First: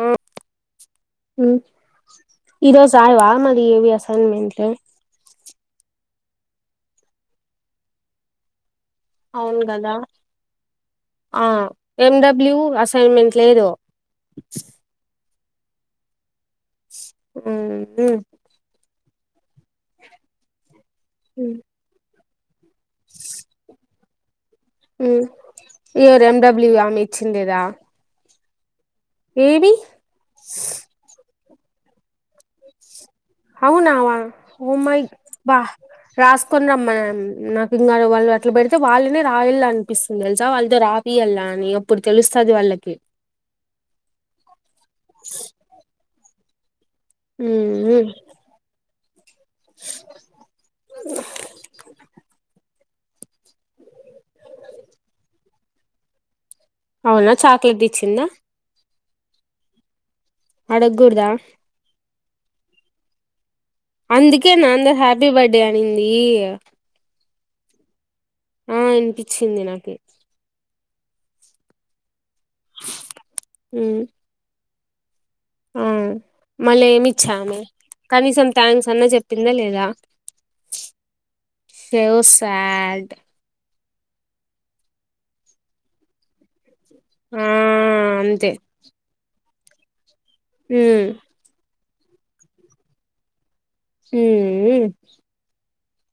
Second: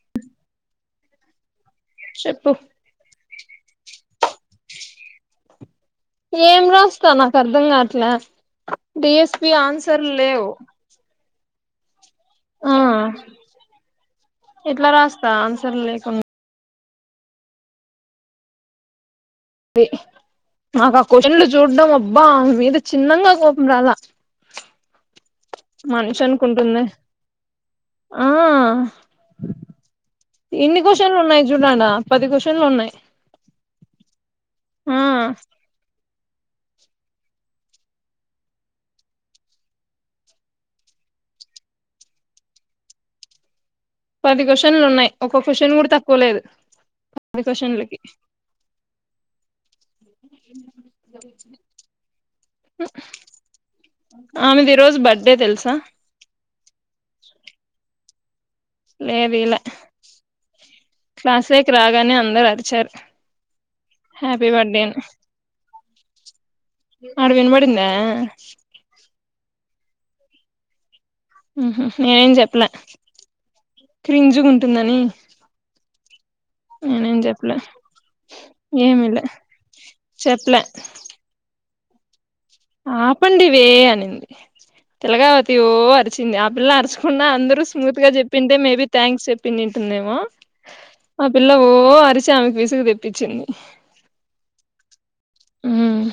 ఊ చెప్పు ఇరోసారివామ ఏవి అసన్మెంటు ఏం రాస్త నాక్ అర్ధం గాట్ల డి ఎస్ పి అవును కదా ఆన్సర్ లేవు ఆ ఎమ్ డబ్ల్యూ ఆ అసైన్మెంట్ లేదు సరె లేకున్న ఊ ఉమ్ మాక్ ఆ క్యూశన్లు చూడ్డం అబ్బా ఆ మీద చిన్నంగ కోపం రాల ఉ యర్ ఎన్ డబ్ల్యూ ఆమిచ్చిందేద ఆ ఏవి ఇన్ని క్వశ్చన్లున్నాయి చూడు అడా పది క్వశ్చన్లున్నాయ్ అవునావా ఓ మై బ్బ రాస్కొన్ రమ్మనన్ నాకు ఇంగ ఆళ్ళు వాళ్ళు అట్ల బెడ్తే వాళ్ళనే రాయల్లన్పిస్తుంది తెల్సా వాళ్తో రాప్ ఈయల్లా అని అప్పుడు తెలుస్తది వాళ్ళకి పది క్వశ్చన్లున్నాయ్ ఒక క్వశ్చన్ కూడ తక్కులేదు పది క్వశ్చన్లకి ఉమ్ ఆమెది ఈరోజు బర్త్డే దెల్సా అవునా చాక్లెట్ ఇచ్చిందా లేద్ ఇయలే అడగకూడదా క్లాసేక్ రాగానే అందర్ అరిచారు హ్యాపీ అందుకేనా బర్త్డే అందర్ అని హ్యాపీ బర్త్డే అనింది ఆడకి విన్బడింద ఆ ఇన్పిచ్చింది నాకి ఊహు నేనేం చెప్లే ఉమ్ క్రింజుగ్ ఉంటుందని మలేమిచ్చే చెప్పలే ఆమె కనీసం థ్యాంక్స్ అన్న చెప్పిందా లేదా ప్లే సేవోస్ ఆపండి వే అనింది తెలగావతి ఓ అరిచింది ఆ పిల్ల అరిచ్ ఖున్న ఆ అందరూ స్మూత్ గ అంతే చెప్పింటే మేబి థ్యాంక్స్ చెప్పినుంటుందేమో ఉమ్ ఆ పిల్ల ఓ అరిచి ఆమెక్ విసుగు తెప్పిచ్చింది మ్మ్ మ్ ఉమ్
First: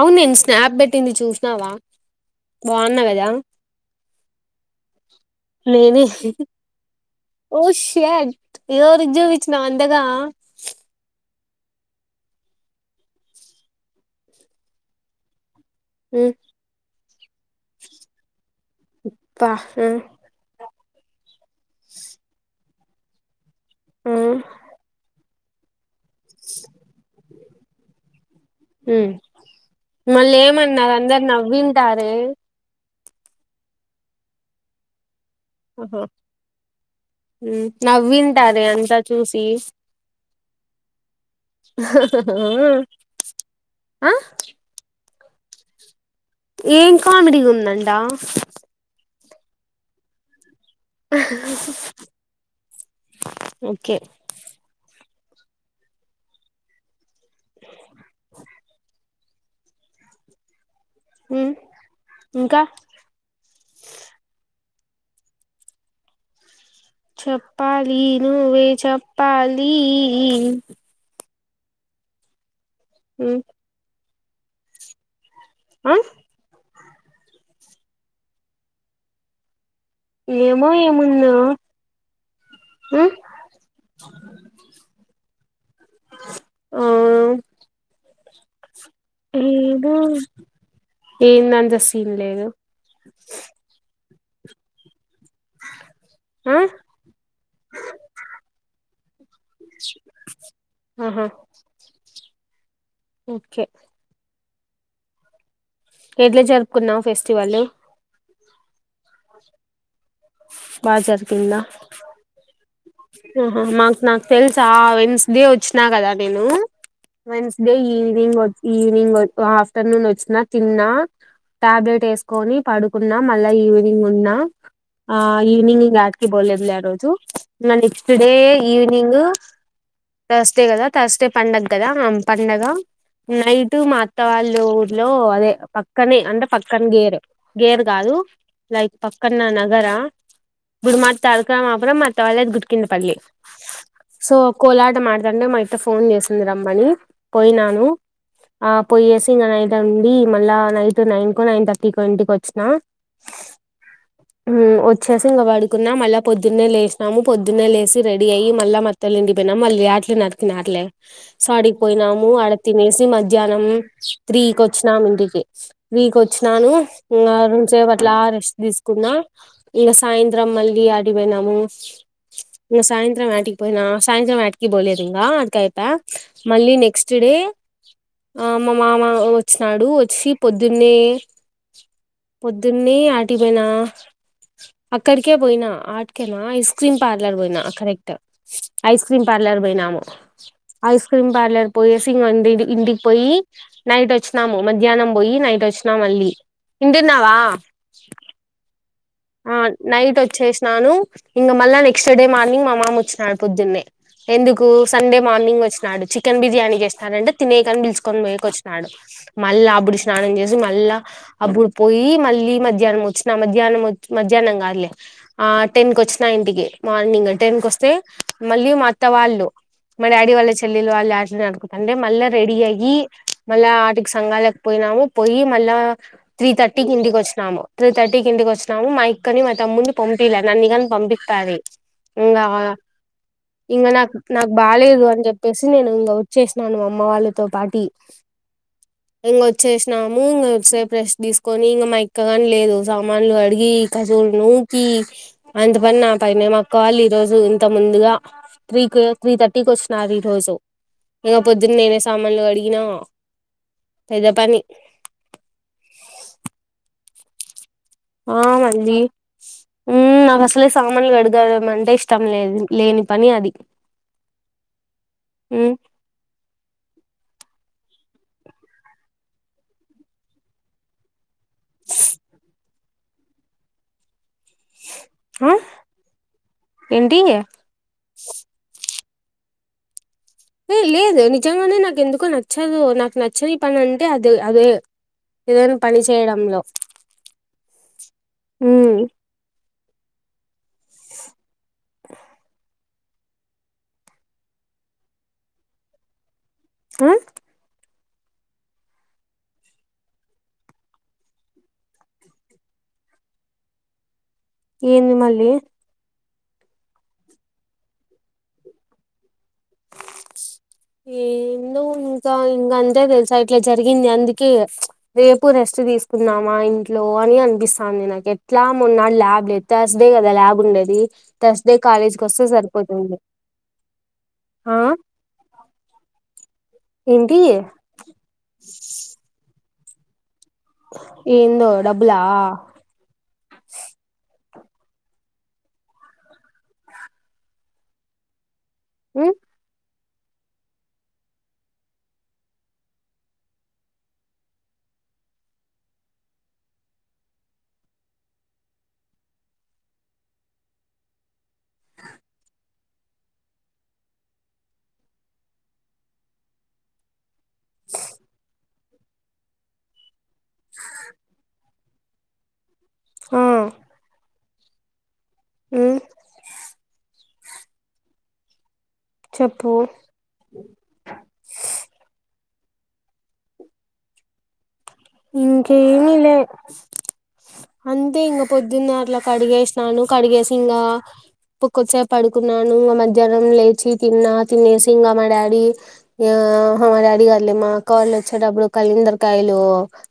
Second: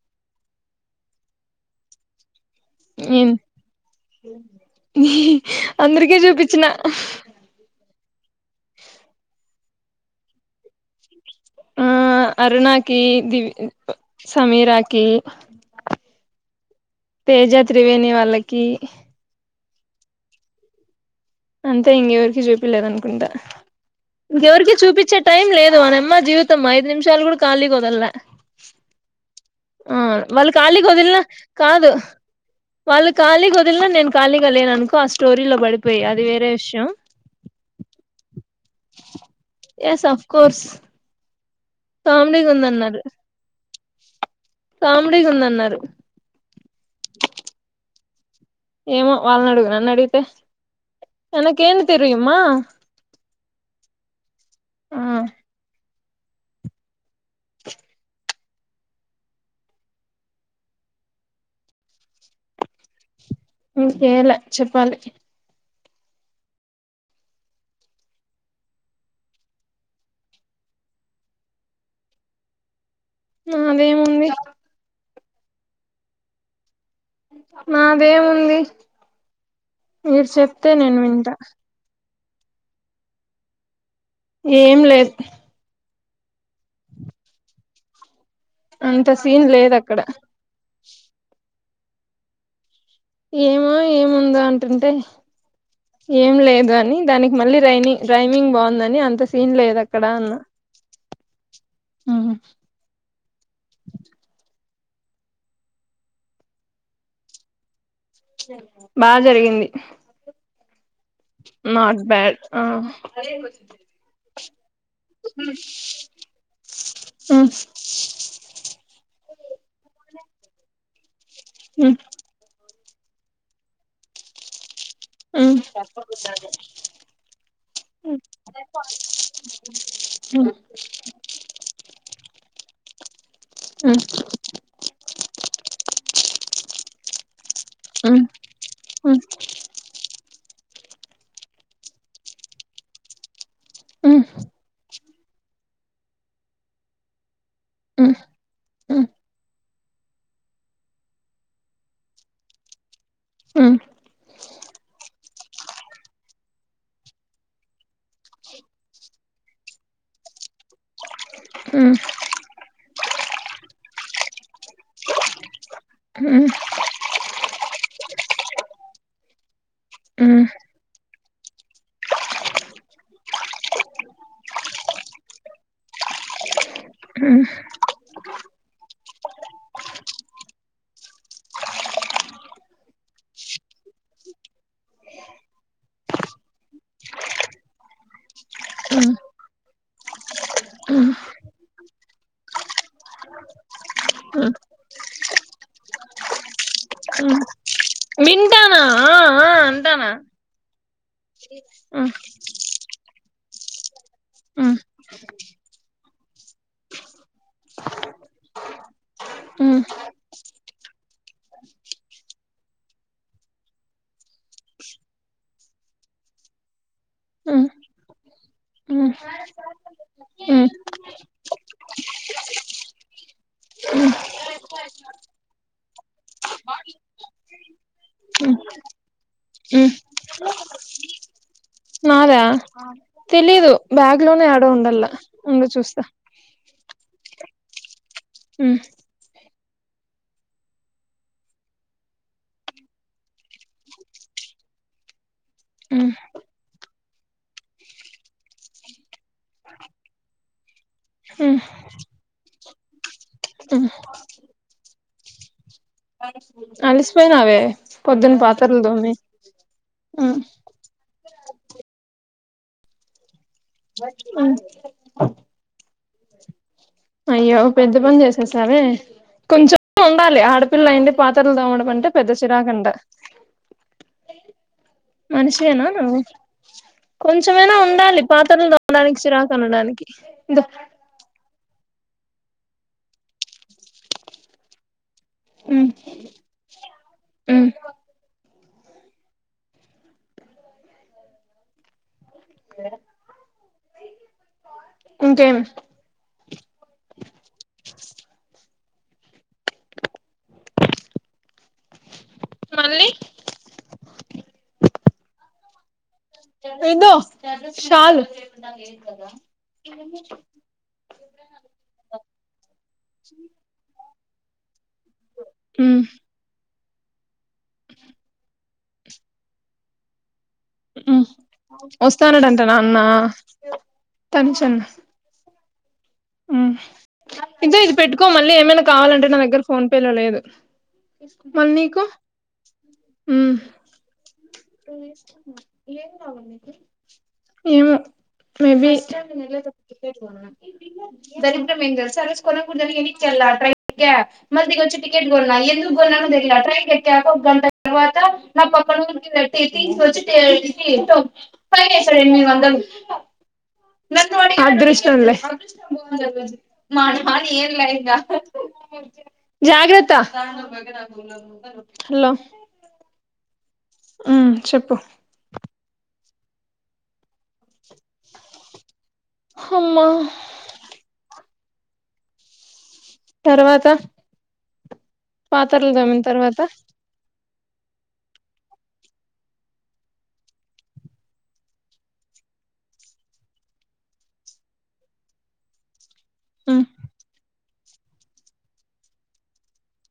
అవున్ నేన్ స్నాప్ బెట్టింది చూసినవా బోన గదా అందర్కి చూపిచ్చిన ఏట్ ఎవరిక్ జూపిచ్చినవ్ అంతగా ఆ అరుణాకి దివ్ ఉ ప్ సమీరాకి ఉ తేజ త్రివేణి వాళ్ళకి పా ఆ అంతె ఇంకెవరికి చూపియ్లేద్ అనుకుంటా ఆ ఇంకెవర్కి చూపచ్చే టైం లేదు ఆ నమ్ మ్మ జీవితం ఐదు నిమిషాలు కూడా కాలేదల్లా ఉమ్ ఆ మళ్ళీ వాళ్ళు ఖాళీగ ఏమన్నారు ఒదిల్నా అందరు కాదు నవ్వింటారే వాళ్ళు ఖాళీగ ఒదిల్న నేన్ కాలిగా లేననుకో అస్ టోరీలొ బడిపొయి ఆహా అది వేరే విష్యం టాదే అంతా చూసి కోర్స్ కామెడీగా ఉందన్నారు ఆహ్ కామెడీగుందన్నారు ఏం కామెడీ ఉందంటా ఏమో వాళ్ళనడుగు నన్ను అడిగితే ననకేంటి తెరియుమ్మా ఓకే ఆ ఉ ఇంకా ఇంకేలే చెప్పాలి చప్పాలి నువ్వే చెప్పాలీ నాదేముంది అ నాదేముంది మీరు ఏమో చెప్తే నేను వింటా ఏముందో ఆహ్ ఏం లేదు ఓ అంత సీన్ లేదు అక్కడ ఏందంత సీన్ లేదు ఏమో ఏముందో అంటుంటే ఏం ఆ లేదు అని దానికి మళ్ళీ రైనింగ్ రైమింగ్ బాగుందని అంత సీన్ లేదక్కడ అన్న ఆహా ఊ ఓకే ఎట్ల జర్పుకున్నావు ఫెస్టివలు బా జరిగింది బాజార్గిందా నాట్ బ్యాడ్ ఆ ఆహా మాకు నాకు తెల్సా ఆ ఎన్స్దే వచ్చిన న కదా నేను వెన్స్డే ఈవినింగ్ ఈవినింగ్ గొ ఆఫ్టర్నూన్ ఒచ్చిన తిన్నా టాబ్లెట్ ఏస్కొని పడుకున్న మళ్ళ ఈవినింగున్నా ఆ ఈవినింగ్ యాట్కి పోలేదులే ఆ రోజు ఇంగ నెక్స్ట్ డే ఈవనింగు థర్స్డే కదా థర్స్డే పండగ గదా ఆ పండగ నైటు మా అత్తవాళ్ళ ఊర్లో అదే పక్కనే అంటే పక్క పక్కన గేరు గేరు కాదు లైక్ పక్కన నా ఆ గుడి మాట్ తాలుక అపురం మ వాళ్ళది గుడికింద్పల్లి ఆహ్ అ మాడతంటే మా ఇతే ఫోన్ చేసింది రమ్మని పోయినాను ఆ పోయ్యేసి ఇంగ నైట్ ఉండి మళ్ళా నైట్ నైన్ కో నైన్ థర్టీ కు ఇంటికోచ్చినా అ ఊ వచ్చేసి ఇంగ పడుకున్నా మళ్ళా పొద్దున్నే లేచినాము పొద్దున్నే లేసి రెడీ అయ్యి మళ్ళ మత్తలింది పోయిన మళ్ళీ అట్లే నకిన అట్లే సడిపోయినాము అడ తినేసి మధ్యాహ్నం ఈ కోచ్చినాం ఇంటికి ఈ కోచ్చినాను రసేపట్లా రెస్ట్ తీసుకున్నా ఇగ సాయంత్రం మళ్ళ అడివోనము ఇకా సాయంత్రం ఆటికి పోయినా సాయంత్రం ఆటికి పోలేదు ఇంకా అదికైతే మళ్ళీ నెక్స్ట్ డే ఆ మా మామ ఓచ్చినాడు ఓచ్చి పొద్దున్నే పొద్దున్నే ఆటిపోయినా అక్కడికే పోయినా ఆటికేనా ఐస్ క్రీమ్ పార్లర్ పోయినా కరెక్ట్ ఐస్ క్రీమ్ పార్లర్ పోయినా నము ఐస్ క్రీమ్ పార్లర్ పోయిసి ఇగ ఇంటికి పోయి నైట్ ఓచ్చినాము మ మధ్యాహ్నం పోయి నైట్ ఓచ్చినా మళ్ళీ ఉ వింటున్నావా వింటానా ఆ ఆ ఆ అంటానా నైట్ ఓచ్చేస్నాను ఇంక మళ్ళా నెక్స్ట్ డే మార్నింగ్ మా మామ ఓచ్చినాడు పొద్దున్నే ఎందుకు సండే మార్నింగ్ ఒచ్చినాడు చికెన్ బిర్యానీ చేస్తానంటే తినే గన్ పిలుచకొని పో పోయక ఒచ్చినాడు మళ్లా అబుడు స్నానం చేసి మళ్ళా అబుడు పోయి మళ్ళీ ఈ మధ్యాహ్నం వచ్చిన మధ్య మధ్యాహ్నం వొచి మధ్యాహ్నం కాదులే ఆ టెన్కి వచ్చిన ఇంటికి మార్నిగ్ వస్తే మళ్లీ మా అత్త వాళ్లు మా డాడీ వాళ్ళ చెల్లిలు వాళ్ళు ఆటలు ఆడుకుంతాంటే మళ్ళీ రెడీ అయ్యి మళ్ళీ ఆడాకి సంఘలకి పోయి ము పోయి మళ్లా త్రీ తర్టీకి ఇంటికి వచ్చినాము త్రీ తర్టీ ఇంటికింటికి వచ్చినాము మా ఇక్కని మా తమ్ముని పంపిలే నన్న కాని పంపిత్తాది నాదా ఇంకా తెలీదు ఇంగ నాకు బ్యాగ్ లోనే నాకు యాడో బాలేదు ఉండల్లా అని జేప్పేసి ఉండు నేను చూస్తా ఇంక వచ్చేసినాను అమ్మ వాళ్ళతో పాటు తీ ఉహ్ వచ్చేసినాము ఇంగ కొదిసేపు రెష్ట్ తీసుకొని ఇంకా మా ఇక్కగాని లేదు సామాన్లు అడిగి కజూలు నూకి అంత పని ఉమ్ నాకు మా అక్క వాళ్లు ఈ రోజు ఇంతకు ముం ముందుగా త్రీకి త్రీ థర్టీకి వచ్చినారు ఈ రోజు ఇగా ఉమ్ పొద్దున్నే నేనే సామాన్లు కడిగినా ఉమ్ పెద్ద పని అలిసిపోయినావే పొద్దున్న ఆ పాత్రలు మళ్ళి తోమి ఉమ్ నాకు అస్సలే సామానులు గడ్ గడామంటే ఇష్టం లేదు లేని పని అది ఉమ్ ఉ అయ్యో పెద్ద పని చేసేసావే కొంచెం ఉండాలే ఆడపిల్ల అయుండి పాత్రలు తోమడం అంటే పెద్ద చిరాకంట ఆ మనిషివేనా నువ్వు ఏంటి ఏ కొంచెమైనా ఉండాలి పాత్రలు డానికి చిరాకు అనడానికి ఇదో ఏ లేదు నిజంగానే నాకు ఎందుకో నచ్చదు నాకు నచ్చని పని అంటే అదే అదే ఏదైన ఉమ్ పనిచేయడంలో ఉమ్ ఉమ్ స్ హ్ ఇంకేం ఆ మళ్ళీ ఏంది మళ్లీ ఇదో శాలు ఏందో ఇంకా ఇంగ అంతే తెలుసా ఇట్లా జరిగింది అందుకేగ రేపు రెస్ట్ ఉమ్ తీసుకున్నామా ఇంట్లో అని అనిపిస్తంది నాకు ఎట్లా మొన్నా ల్యాబ్ లేదు థర్స్డే గదా ల్యాబ్ ఉండది ఉమ్ థార్స్డే కాలేజీ కి వస్తే సరిపోతది కొంచెం ఉమ్ ఏంటి ఇగో ఇది పెట్టుకో మళ్ళీ ఏమైనా కావాలంటే నా దగ్గర ఫోన్ పేలో లేదు ఏందో మరి నీకొ డబ్బులా ఉ ఏం కావాలి మీకు ఏమో మేబి మ్మ్ దరిద్రం ఏం తెల్సా ఆరోజు కొనకూడదని ఎనక్కి ఎల్లా ట్రైన్గా మల్ దిగోచ్చి ట్రేన్ కొన్నాను ఎందుకు కొన్నాను క్క ట్రైన్ ఎట్టాక ఒక గంట తర్వాత నా పక్కన [unintelligible] ఫైన్ ఏసాడు ఎనిమిది వందలు నను అడిగాడు [unintelligible] అదృష్టం లే జాగ్రత్త హల్లో ఆ ఉమ్ చెప్పు అ చెప్పు అమ్మా తర్వాత పాత్రలు ఇంకేమి తోమిన లే తర్వాత అంతే ఇంగ పొద్దున్నే అట్లా కడిగేసినాను కడిగేసి ఇంగ ఒక్కొద్సేపు పడుకున్నాను ఇగ మధ్యాహ్నం లేచి తిన్నా తినేసి ఇంగా మా డాడీ యో మ్మ్ హో మా డాడీ గాదులే మాక్కళ్ళు ఓచ్చేటప్పుడు కల్ళందరకాయలు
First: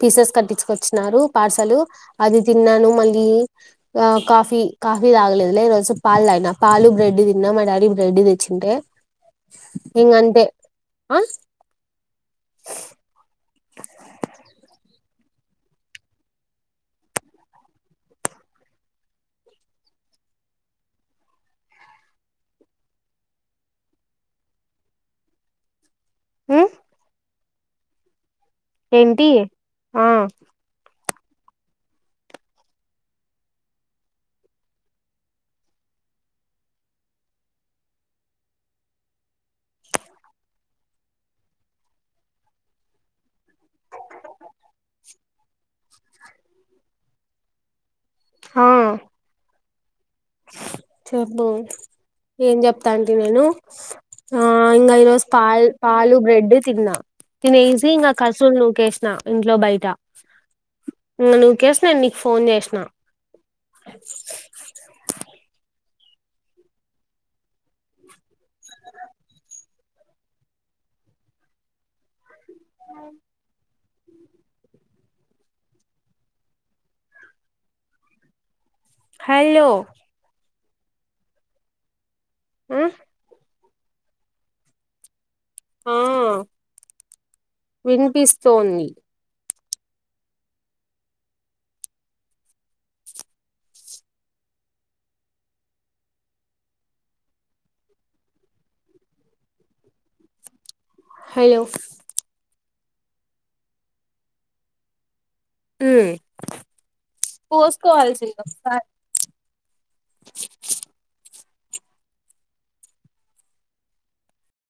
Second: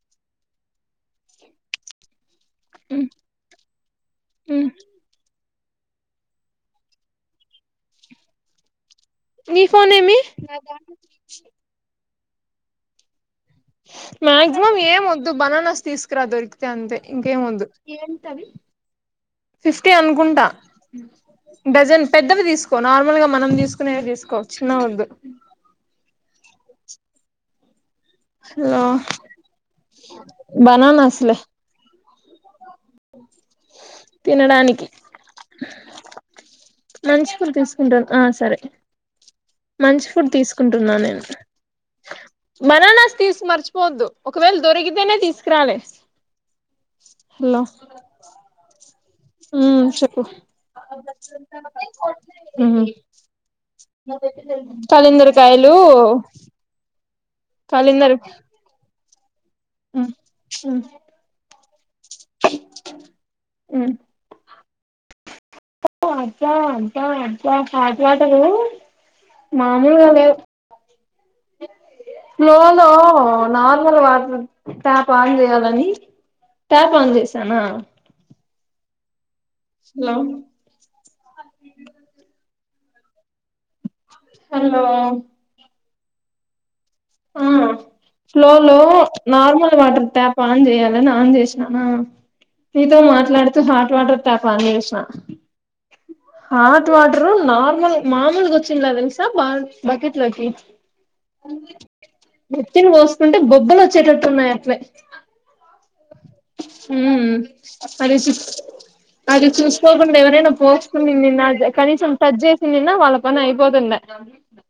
పీసెస్ కట్టించుకొచ్చిన్నారు పార్సలు అది తిన్నాను మ్మ్ మళ్ళీ ఆ కాఫీ మ్మ్ కాఫీ తాగలేదు లే ఈ రోజు పాలు తాగినా పాలు బ్రెడ్ తిన్నా మా డాడీ బ్రెడ్ తెచ్చుంటే ని ఫోనేమి నాద ఆ [unintelligible] మ్యాక్సిమం ఏం వద్దు బననాస్ తీస్కురా దొరికితే అంతే ఇంకేం వద్దు ఫిఫ్టీ అనుకుంటా డజన్ పెద్దవి తీసుకో నార్మల్గా మనం తీసుకునేవి తీసుకో చిన్న ఓదు ఊ ఆ ఆ బననాస్లే తినడానికి మంచి పులు తీసుకుంటను ఆ సరే మంచి ఫుడ్ తీసుకుంటున్నా నేను బనానాస్ తీస్ మర్చిపోద్దు ఒకవేళ దొరికితేనే తీసుకురాలే హలో హా ఊ చెప్పు చెప్పు ఏం చెప్తా అంటే నేను ఊ ఆ ఇంకా ఈరోజు కళింద్ర పాల్ కాయలు పాలు బ్రెడ్ తిన్నా తినేసి ఇంకా కలిందరు కసులు నూకేసిన ఇంట్లో బయట ఉమ్ ఉమ్ ఇంగ నుకేసి నేన్ నీకు ఫోన్ చేసిన అబ అబ అబ హాట్వాటరూ మామూల్గా లేవ్ లో లో నాలుగు [unintelligible] ట్యాప్ ఆన్ చేయాలని టాప్ ఆన్ చేసానా హల్లో హలో ఆ ఎందులో ఆ ఆ ఫ్లోలో వినిపిస్తోంది నార్మల్ వాటర్ టాప్ ఆన్ చేయాలని ఆన్ చేసిన ఆ నితో మాట్లాడుతూ హాట్ వాటర్ ట్యాపాన్ జేసినా హాట్ వాటరు నార్మల్ మామూల్గొచ్చిన దేల్సా బా బకెట్ బకెట్లోకి హలో నేతిన్ బోస్కుంటే బొబ్బలోచ్చేటట్టు ఉన్నాయి అట్లే ఏ ఊ అది చూ ఒకసారి అది చూసుకోకుండా ఎవరైనా పోస్కొని నిన్న కనీసం టచ్ జేసిందిన్న వాళ్ళ పనైపోతుండే